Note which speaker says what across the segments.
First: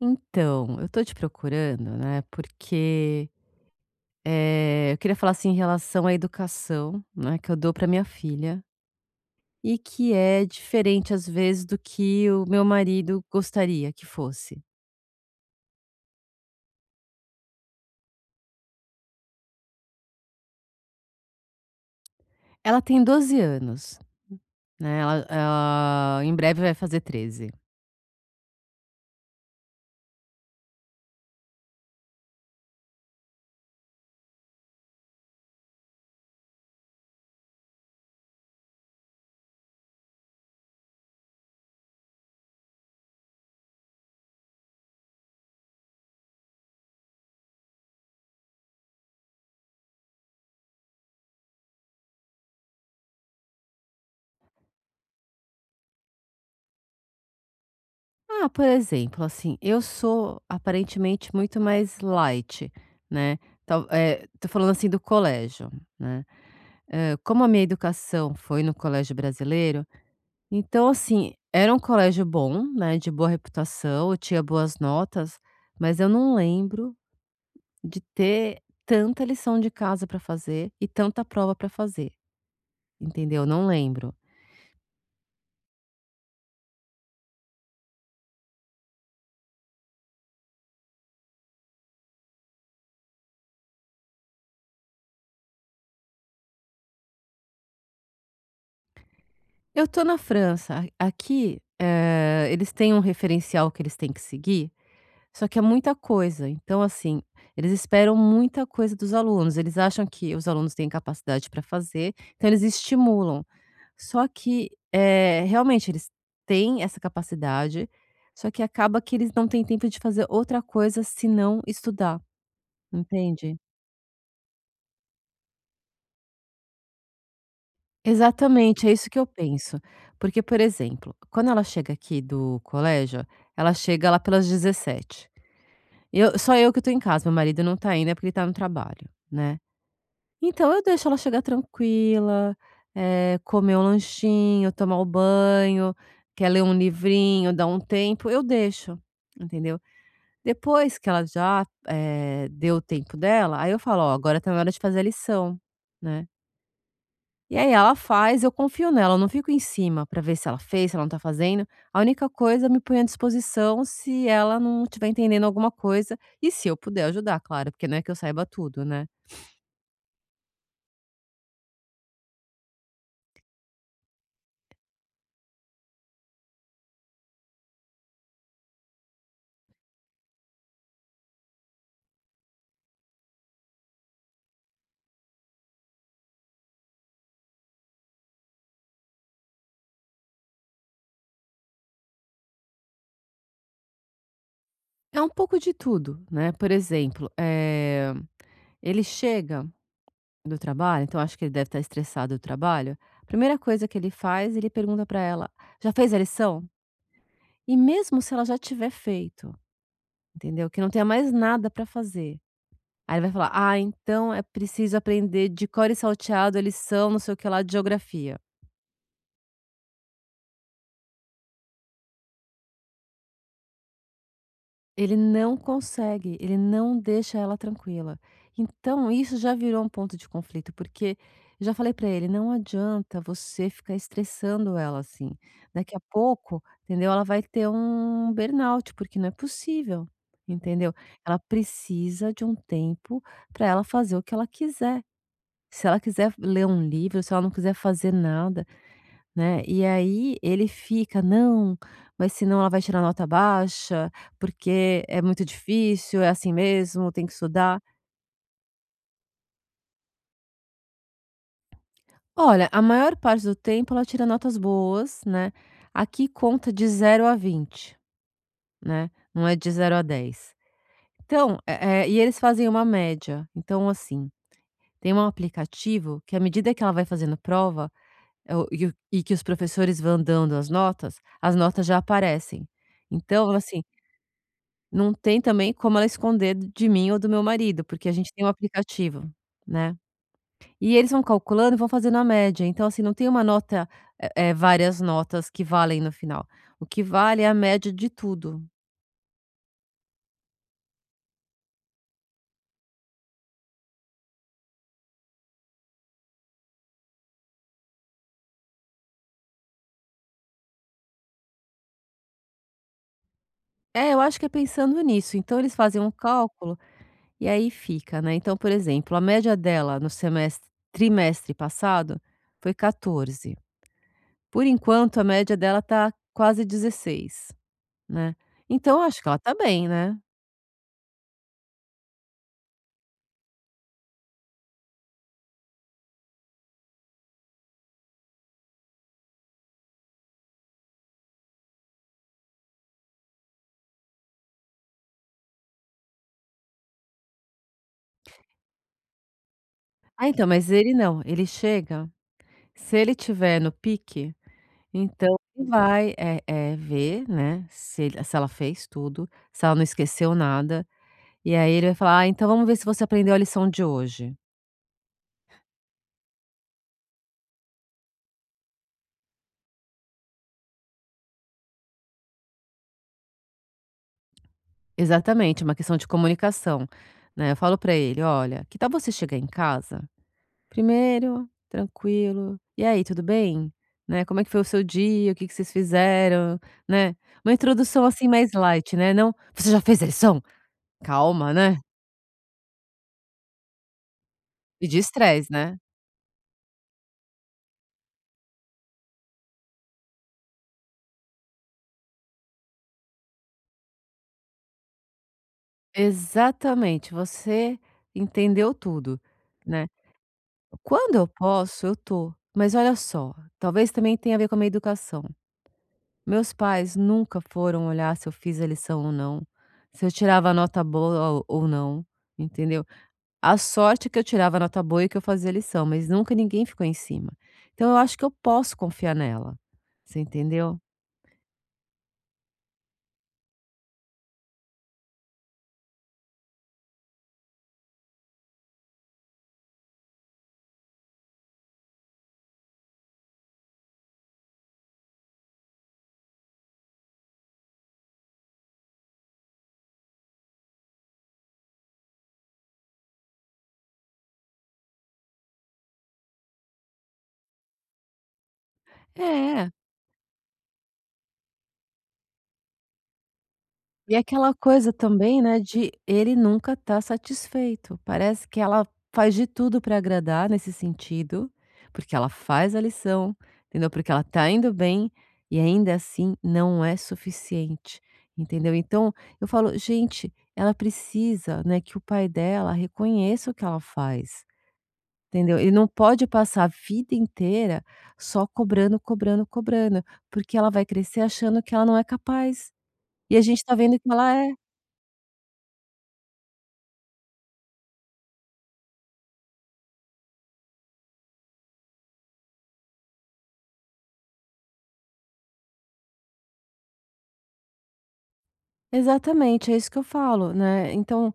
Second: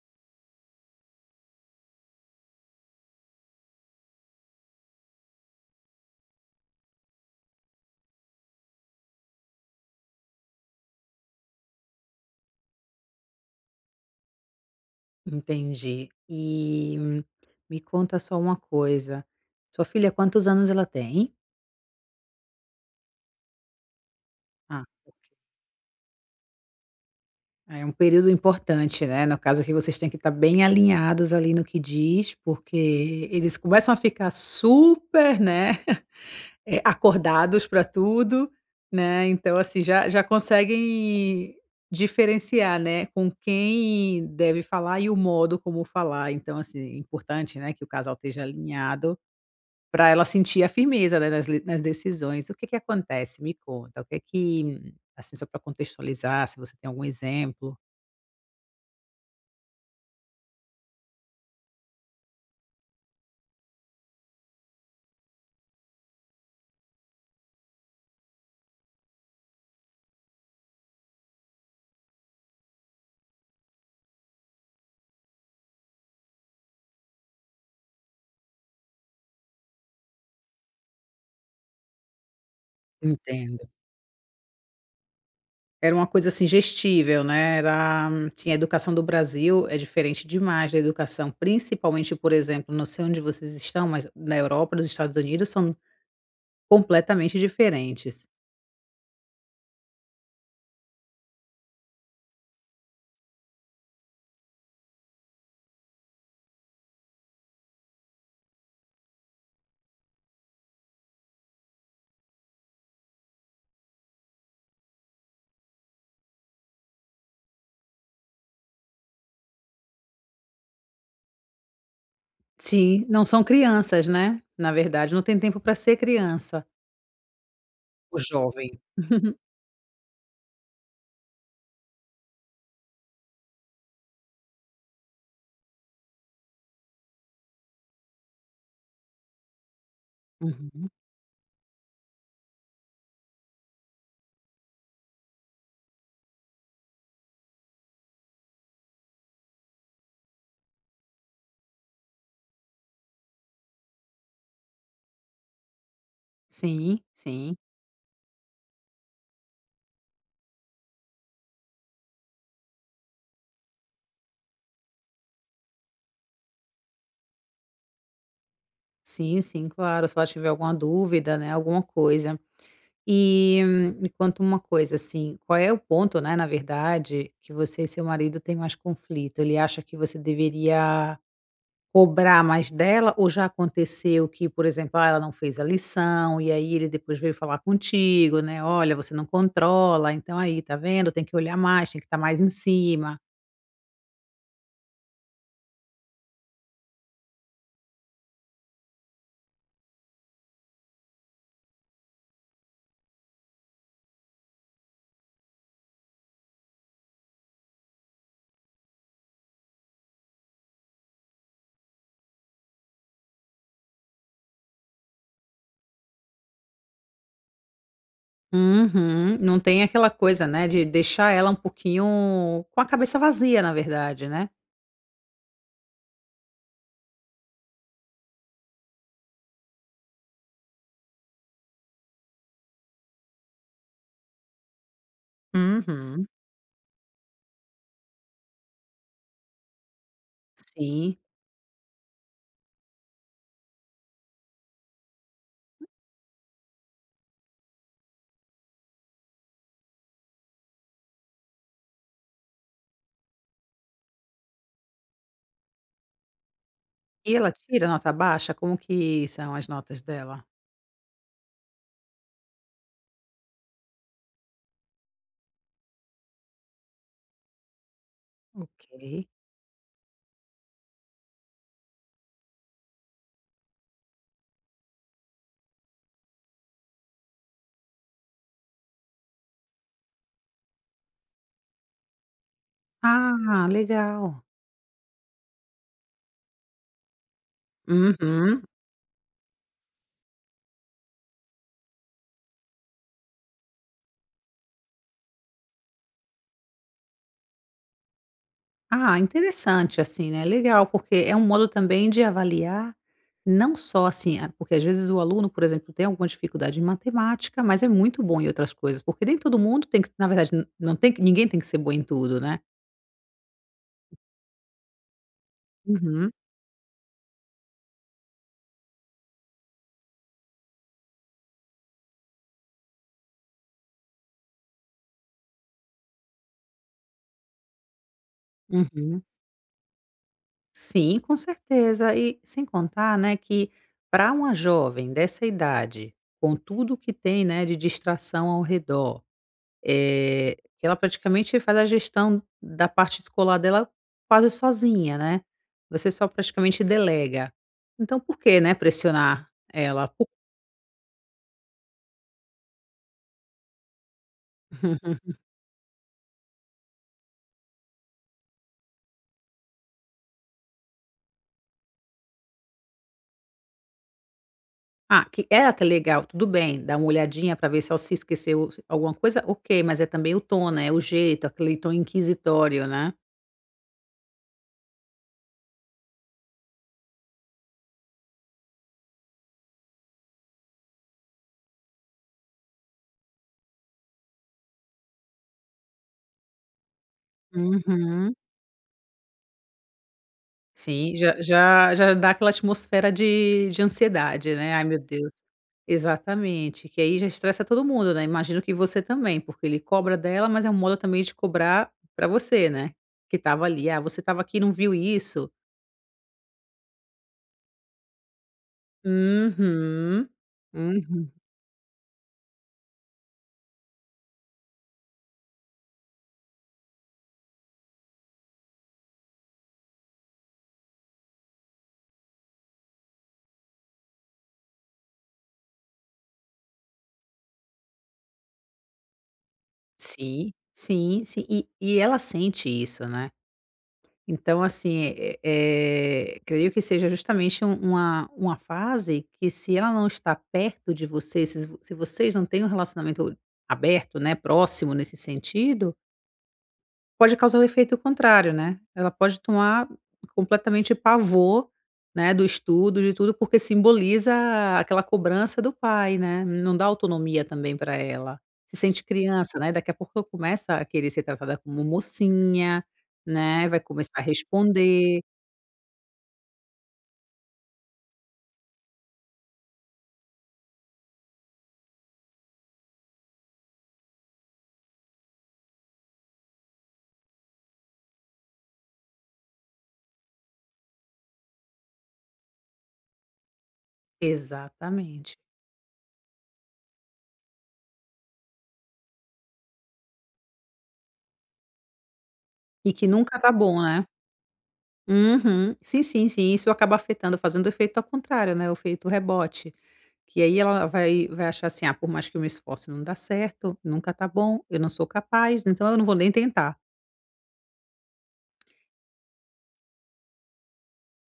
Speaker 1: Então, eu tô te procurando, né, porque, eu queria falar, assim, em relação à educação, né, que eu dou para minha filha e que é diferente, às vezes, do que o meu marido gostaria que fosse.
Speaker 2: Entendi. Me conta só uma coisa, sua filha quantos anos ela tem?
Speaker 1: Ela tem 12 anos,
Speaker 2: Ah,
Speaker 1: né,
Speaker 2: ok.
Speaker 1: ela em breve vai fazer 13.
Speaker 2: É um período importante, né, no caso que vocês têm que estar bem alinhados ali no que diz, porque eles começam a ficar super, né, acordados para tudo, né, então assim, já já conseguem diferenciar, né, com quem deve falar e o modo como falar, então assim, é importante, né, que o casal esteja alinhado para ela sentir a firmeza, né, nas decisões. O que que acontece? Me conta, o que que assim, só para contextualizar, se você tem algum exemplo.
Speaker 1: Ah, por exemplo, assim, eu sou aparentemente muito mais light, né. Tal tô falando, assim, do colégio, né. Como a minha educação foi no colégio brasileiro, então, assim, era um colégio bom, né, de boa reputação, eu tinha boas notas, mas eu não lembro de ter tanta lição de casa para fazer e tanta prova para fazer, entendeu?
Speaker 2: Entendo.
Speaker 1: Não lembro.
Speaker 2: Era uma coisa, assim, gestível, né, era sim, a educação do Brasil é diferente demais da educação, principalmente, por exemplo, não sei onde vocês estão, mas na Europa, nos Estados Unidos são completamente diferentes.
Speaker 1: Eu tô na França, a aqui, eles têm um referencial que eles têm que seguir. Só que é muita coisa. Então, assim, eles esperam muita coisa dos alunos. Eles acham que os alunos têm capacidade para fazer, então eles estimulam. Só que, realmente, eles têm essa capacidade, só que acaba que eles não têm tempo de fazer outra coisa senão estudar,
Speaker 2: Sim, não são
Speaker 1: entende?
Speaker 2: crianças, né, na verdade, não tem tempo para ser criança, o jovem.
Speaker 1: Exatamente, é isso que eu penso. Porque, por exemplo, quando ela chega aqui do colégio, ela chega lá pelas 17h. Eu, só eu que estou em casa, meu marido não está ainda porque ele está no trabalho, né? Então eu
Speaker 2: Uhum.
Speaker 1: deixo ela chegar tranquila, comer um lanchinho, tomar o banho, quer ler um livrinho, dar um tempo, eu deixo, entendeu. Depois que ela já, deu o tempo dela, aí eu falo: "Ó, agora tá na hora de fazer a lição", né.
Speaker 2: Sim,
Speaker 1: E
Speaker 2: sim.
Speaker 1: aí ela faz, eu confio nela, eu não fico em cima pra ver se ela fez, se ela não tá fazendo. A única coisa eu me põe à disposição se ela não tiver entendendo alguma coisa e se eu puder ajudar, claro, porque não é que eu saiba tudo, né.
Speaker 2: Sim, sim, claro. Se ela tiver alguma dúvida, né, alguma coisa. Me conta uma coisa, assim, qual é o ponto, né, na verdade, que você e seu marido têm mais conflito? Ele acha que você deveria cobrar mais dela ou já aconteceu que, por exemplo, ah, ela não fez a lição e aí ele depois veio falar contigo, né? Olha, você não controla, então aí, tá vendo? Tem que olhar mais, tem que estar mais em cima.
Speaker 1: É um pouco de tudo, né. Por exemplo, ele chega do trabalho, então acho que ele deve estar estressado do trabalho. A primeira coisa que ele faz, ele pergunta para ela: "Já fez a lição?" E mesmo se ela já tiver feito, entendeu, que não tenha mais nada para fazer, aí ele vai falar: "Ah, então é preciso aprender de cor e salteado a lição não sei o que lá de geografia".
Speaker 2: Uhum, não tem aquela coisa, né, de deixar ela um pouquinho com a cabeça vazia, na verdade, né?
Speaker 1: Ele não consegue, ele não deixa ela tranquila. Então isso já virou um ponto de conflito, porque eu já falei pra ele: "Não adianta você ficar estressando ela assim. Daqui a
Speaker 2: Uhum,
Speaker 1: pouco, entendeu, ela vai ter um burnout, porque não é possível", entendeu.
Speaker 2: sim.
Speaker 1: Ela precisa de um tempo para ela fazer o que ela quiser. Se ela quiser ler um livro, se ela não quiser fazer nada, né, e aí ele fica: "Não, mas senão ela vai tirar nota baixa, porque é muito difícil, é assim mesmo, tem que
Speaker 2: E ela
Speaker 1: estudar".
Speaker 2: tira nota baixa? Como que são as notas dela?
Speaker 1: Olha, a maior parte do tempo ela tira notas boas, né, aqui conta de 0 a 20,
Speaker 2: Ok.
Speaker 1: né, não é de 0 a 10. Então, e eles fazem uma média, então assim, tem um aplicativo que à medida que ela vai fazendo prova, o e que os professores vão dando as notas já aparecem. Então,
Speaker 2: Ah,
Speaker 1: assim,
Speaker 2: legal.
Speaker 1: não tem também como ela esconder de mim ou do meu marido, porque a gente tem um
Speaker 2: Uhum.
Speaker 1: aplicativo, né. E eles vão calculando e vão fazendo a média, então, assim, não tem uma nota, várias notas que valem no final, o que vale é a média de tudo.
Speaker 2: Ah, interessante, assim, né, legal, porque é um modo também de avaliar não só, assim, a porque às vezes o aluno, por exemplo, tem alguma dificuldade em matemática, mas é muito bom em outras coisas, porque nem todo mundo tem que na verdade, não tem que ninguém tem que ser bom em tudo, né.
Speaker 1: É, eu acho que é pensando nisso, então eles fazem um
Speaker 2: Uhum,
Speaker 1: cálculo e aí fica, né. Então, por exemplo, a média dela no semestre trimestre passado foi 14, por enquanto a média dela tá quase 16, né. Então, acho
Speaker 2: uhum.
Speaker 1: que ela tá bem, né.
Speaker 2: Sim, com certeza. E sem contar, né, que para uma jovem dessa idade, com tudo que tem, né, de distração ao redor, que ela praticamente faz a gestão da parte escolar dela quase sozinha, né? Você só praticamente delega. Então, por que, né, pressionar ela? Por-
Speaker 1: Ah, então, mas ele não, ele chega se ele tiver no pique, então ele vai, ver, né, se ela fez tudo, se ela não esqueceu nada, e aí ele vai falar: "Ah, então vamos ver se você aprendeu a lição de hoje".
Speaker 2: Ah, que é até legal, tudo bem, dá uma olhadinha para ver se ela se esqueceu alguma coisa, ok, mas é também o tom, né? O jeito, aquele tom inquisitório, né?
Speaker 1: Exatamente, uma questão de comunicação, né, eu falo pra ele: "Olha, que tal você chegar em casa, primeiro, tranquilo, e aí, tudo bem? Né, como é que foi o seu dia, o que que vocês fizeram?", né, uma introdução, assim,
Speaker 2: Uhum.
Speaker 1: mais light, né, não: "Você já fez a lição?".
Speaker 2: Sim, já
Speaker 1: Calma, né.
Speaker 2: já já dá aquela atmosfera de ansiedade, né, "Ai,
Speaker 1: E de
Speaker 2: meu Deus".
Speaker 1: estresse, né?
Speaker 2: Exatamente, que aí já estressa todo mundo, né, imagino que você também, porque ele cobra dela, mas é um modo também de cobrar pra você, né, que tava ali, "Ah, você tava aqui e não viu isso".
Speaker 1: Exatamente, você entendeu tudo, né.
Speaker 2: Uhum.
Speaker 1: Quando eu
Speaker 2: Uhum.
Speaker 1: posso, eu tô, mas olha só, talvez também tenha a ver com a minha educação. Meus pais nunca foram olhar se eu fiz a lição ou não, se eu tirava nota boa ou não, entendeu. A sorte é que eu tirava nota boa e que eu fazia lição, mas nunca ninguém ficou em cima. Então eu acho que eu posso confiar nela, você
Speaker 2: Sim,
Speaker 1: entendeu?
Speaker 2: sim, sim. E ela sente isso, né. Então, assim, creio que seja justamente uma fase que se ela não está perto de vocês, se vocês não têm um relacionamento aberto, né, próximo nesse sentido. Pode causar o efeito contrário, né. Ela pode tomar completamente pavor, né, do estudo, de tudo, porque simboliza aquela cobrança do pai, né, não dá autonomia também para ela. Se sente criança,
Speaker 1: É.
Speaker 2: né, daqui a pouco começa a querer ser tratada como mocinha, né, vai começar
Speaker 1: E
Speaker 2: a
Speaker 1: aquela coisa
Speaker 2: responder.
Speaker 1: também, né, de ele nunca tá satisfeito. Parece que ela faz de tudo para agradar nesse sentido, porque ela faz a lição, entendeu? Porque ela tá indo bem e ainda assim não é suficiente, entendeu? Então eu falo, gente, ela precisa, né, que o pai dela reconheça o que ela faz.
Speaker 2: Exatamente.
Speaker 1: Entendeu? Ele não pode passar a vida inteira só cobrando, cobrando, cobrando, porque ela vai crescer achando que ela não é capaz.
Speaker 2: E que
Speaker 1: E
Speaker 2: nunca
Speaker 1: a
Speaker 2: tá
Speaker 1: gente tá
Speaker 2: bom,
Speaker 1: vendo
Speaker 2: né.
Speaker 1: que ela é.
Speaker 2: Uhum. Sim, sim, sim, isso acaba afetando, fazendo o efeito ao contrário, né, o efeito rebote. Que aí ela vai achar assim: "Ah, por mais que eu me esforce não dá certo, nunca tá bom, eu não sou capaz, então eu não vou nem tentar".
Speaker 1: Exatamente, é isso que eu falo, né. Então,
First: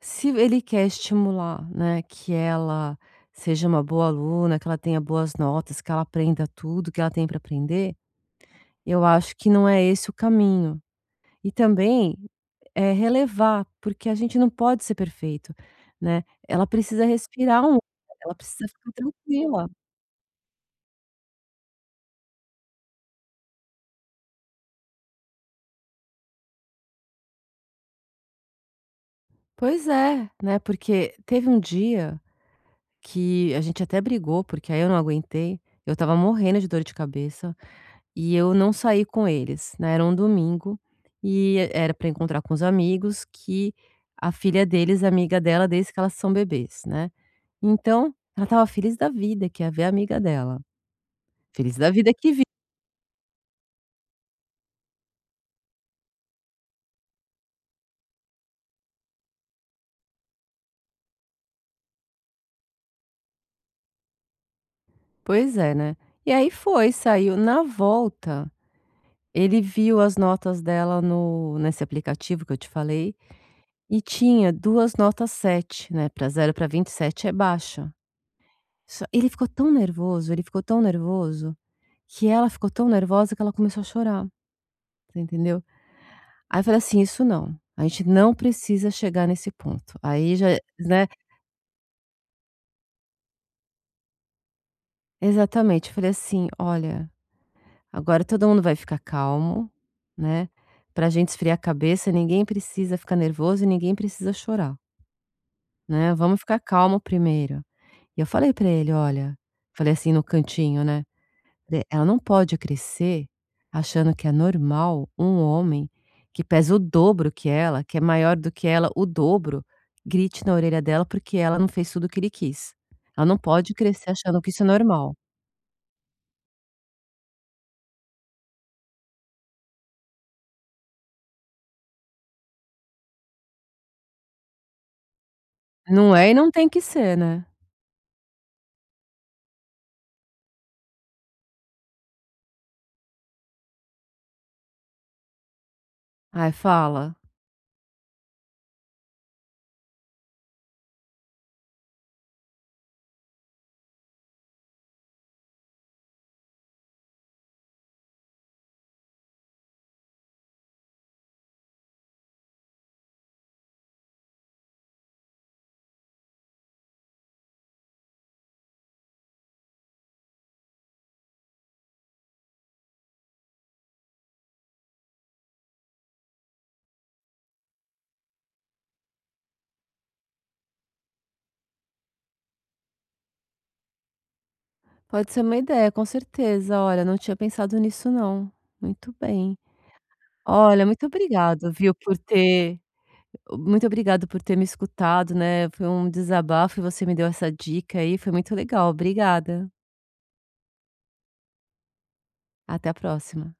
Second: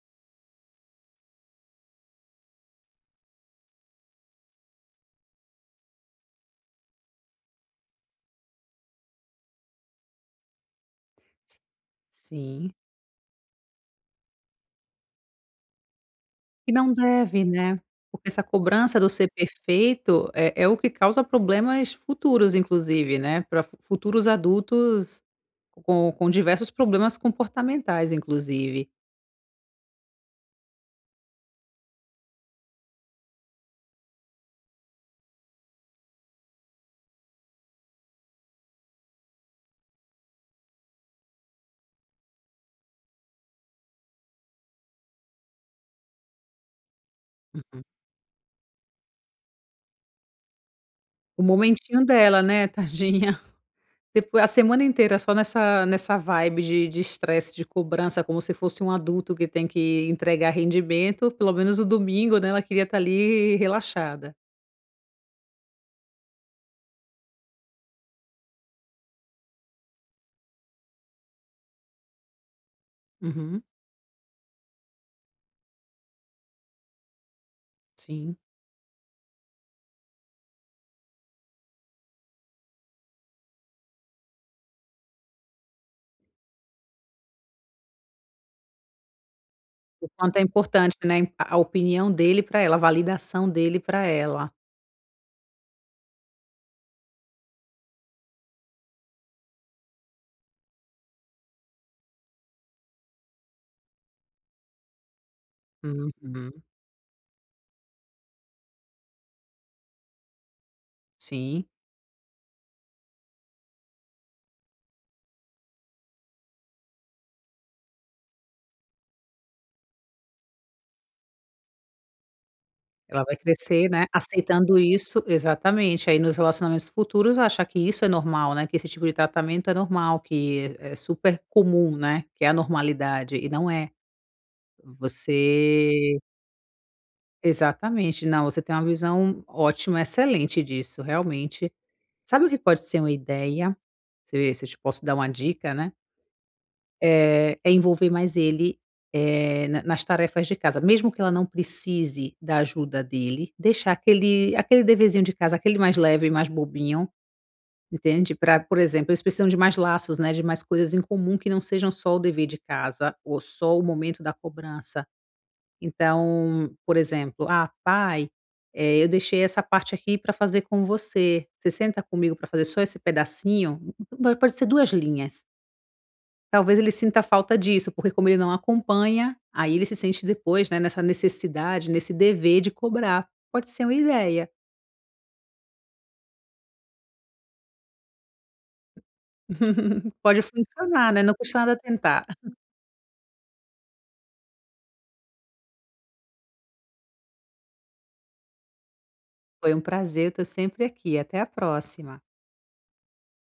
Speaker 1: se ele quer estimular, né, que ela seja uma boa aluna, que ela tenha boas notas, que ela aprenda tudo que ela tem para aprender, eu acho que não é esse o caminho. E também,
Speaker 2: Sim.
Speaker 1: é relevar, porque a gente não pode ser perfeito, né. Ela
Speaker 2: E não
Speaker 1: precisa
Speaker 2: deve,
Speaker 1: respirar um,
Speaker 2: né, porque
Speaker 1: ela
Speaker 2: essa
Speaker 1: precisa ficar
Speaker 2: cobrança do ser
Speaker 1: tranquila.
Speaker 2: perfeito é o que causa problemas futuros inclusive, né, para futuros adultos com diversos problemas comportamentais inclusive.
Speaker 1: Pois é, né, porque teve um dia que a gente até brigou, porque aí eu não aguentei, eu estava morrendo de dor de cabeça. E eu não saí com eles, né, era um domingo e era para encontrar com os amigos que a filha deles é amiga dela desde que elas são bebês, né.
Speaker 2: Uhum.
Speaker 1: Então, ela estava feliz da vida que ia ver a amiga dela.
Speaker 2: O
Speaker 1: Feliz da
Speaker 2: momentinho
Speaker 1: vida que vi,
Speaker 2: dela, né, tadinha. Depois a semana inteira só nessa vibe de estresse, de cobrança, como se fosse um adulto que tem que entregar rendimento, pelo menos o domingo, né, ela queria estar ali relaxada.
Speaker 1: pois é, né. E aí foi, saiu. Na volta, ele viu as notas dela no nesse aplicativo que eu te falei,
Speaker 2: Uhum,
Speaker 1: e tinha 2 notas 7, né. Para 0 a 20 e sete é baixa.
Speaker 2: sim.
Speaker 1: Só ele ficou tão nervoso, ele ficou tão nervoso, que ela ficou tão nervosa que ela começou a chorar, você entendeu? Aí eu falei assim: "Isso não, a gente não precisa chegar nesse ponto".
Speaker 2: O
Speaker 1: Aí
Speaker 2: quanto é
Speaker 1: já,
Speaker 2: importante,
Speaker 1: né,
Speaker 2: né, a opinião dele para ela, a validação dele para ela.
Speaker 1: exatamente, eu falei assim: "Olha, agora todo mundo vai ficar calmo, né, pra gente esfriar a cabeça, ninguém precisa ficar nervoso e ninguém precisa chorar, né, vamos
Speaker 2: Uhum,
Speaker 1: ficar calmo primeiro". E eu falei pra ele: "Olha", falei assim no cantinho, né,
Speaker 2: sim.
Speaker 1: de ela não pode crescer achando que é normal um homem que pesa o dobro que ela, que é maior do que ela, o dobro, grite na orelha dela porque ela não fez tudo o que ele quis.
Speaker 2: Ela
Speaker 1: Ela
Speaker 2: vai
Speaker 1: não pode
Speaker 2: crescer, né,
Speaker 1: crescer achando que isso é
Speaker 2: aceitando
Speaker 1: normal.
Speaker 2: isso exatamente, aí nos relacionamentos futuros achar que isso é normal, né, que esse tipo de tratamento é normal, que é super comum, né, que é a normalidade e não é.
Speaker 1: Não
Speaker 2: Você
Speaker 1: é e não tem que ser, né.
Speaker 2: exatamente, não, você tem uma visão ótima, excelente disso, realmente. Sabe o que pode ser uma ideia? Se eu te posso dar uma dica, né?
Speaker 1: Ai, fala.
Speaker 2: É envolver mais ele, na nas tarefas de casa, mesmo que ela não precise da ajuda dele, deixar aquele deverzinho de casa, aquele mais leve, mais bobinho, entende? Para, por exemplo, eles precisam de mais laços, né, de mais coisas em comum que não sejam só o dever de casa ou só o momento da cobrança. Então, por exemplo: "Ah, pai, eu deixei essa parte aqui para fazer com você. Você senta comigo para fazer só esse pedacinho?" Pode ser 2 linhas. Talvez ele sinta falta disso, porque como ele não acompanha, aí ele se sente depois, né, nessa necessidade, nesse dever de cobrar. Pode ser uma ideia.
Speaker 1: Pode ser uma ideia, com certeza. Olha, não tinha pensado nisso não. Muito bem.
Speaker 2: Pode
Speaker 1: Olha, muito
Speaker 2: funcionar, né, não custa
Speaker 1: obrigado,
Speaker 2: nada
Speaker 1: viu, por
Speaker 2: tentar.
Speaker 1: ter, muito obrigado por ter me escutado, né, foi um desabafo e você me deu essa dica aí, foi muito legal. Obrigada.
Speaker 2: Foi um prazer, eu estou sempre aqui, até a próxima.
Speaker 1: Até a próxima.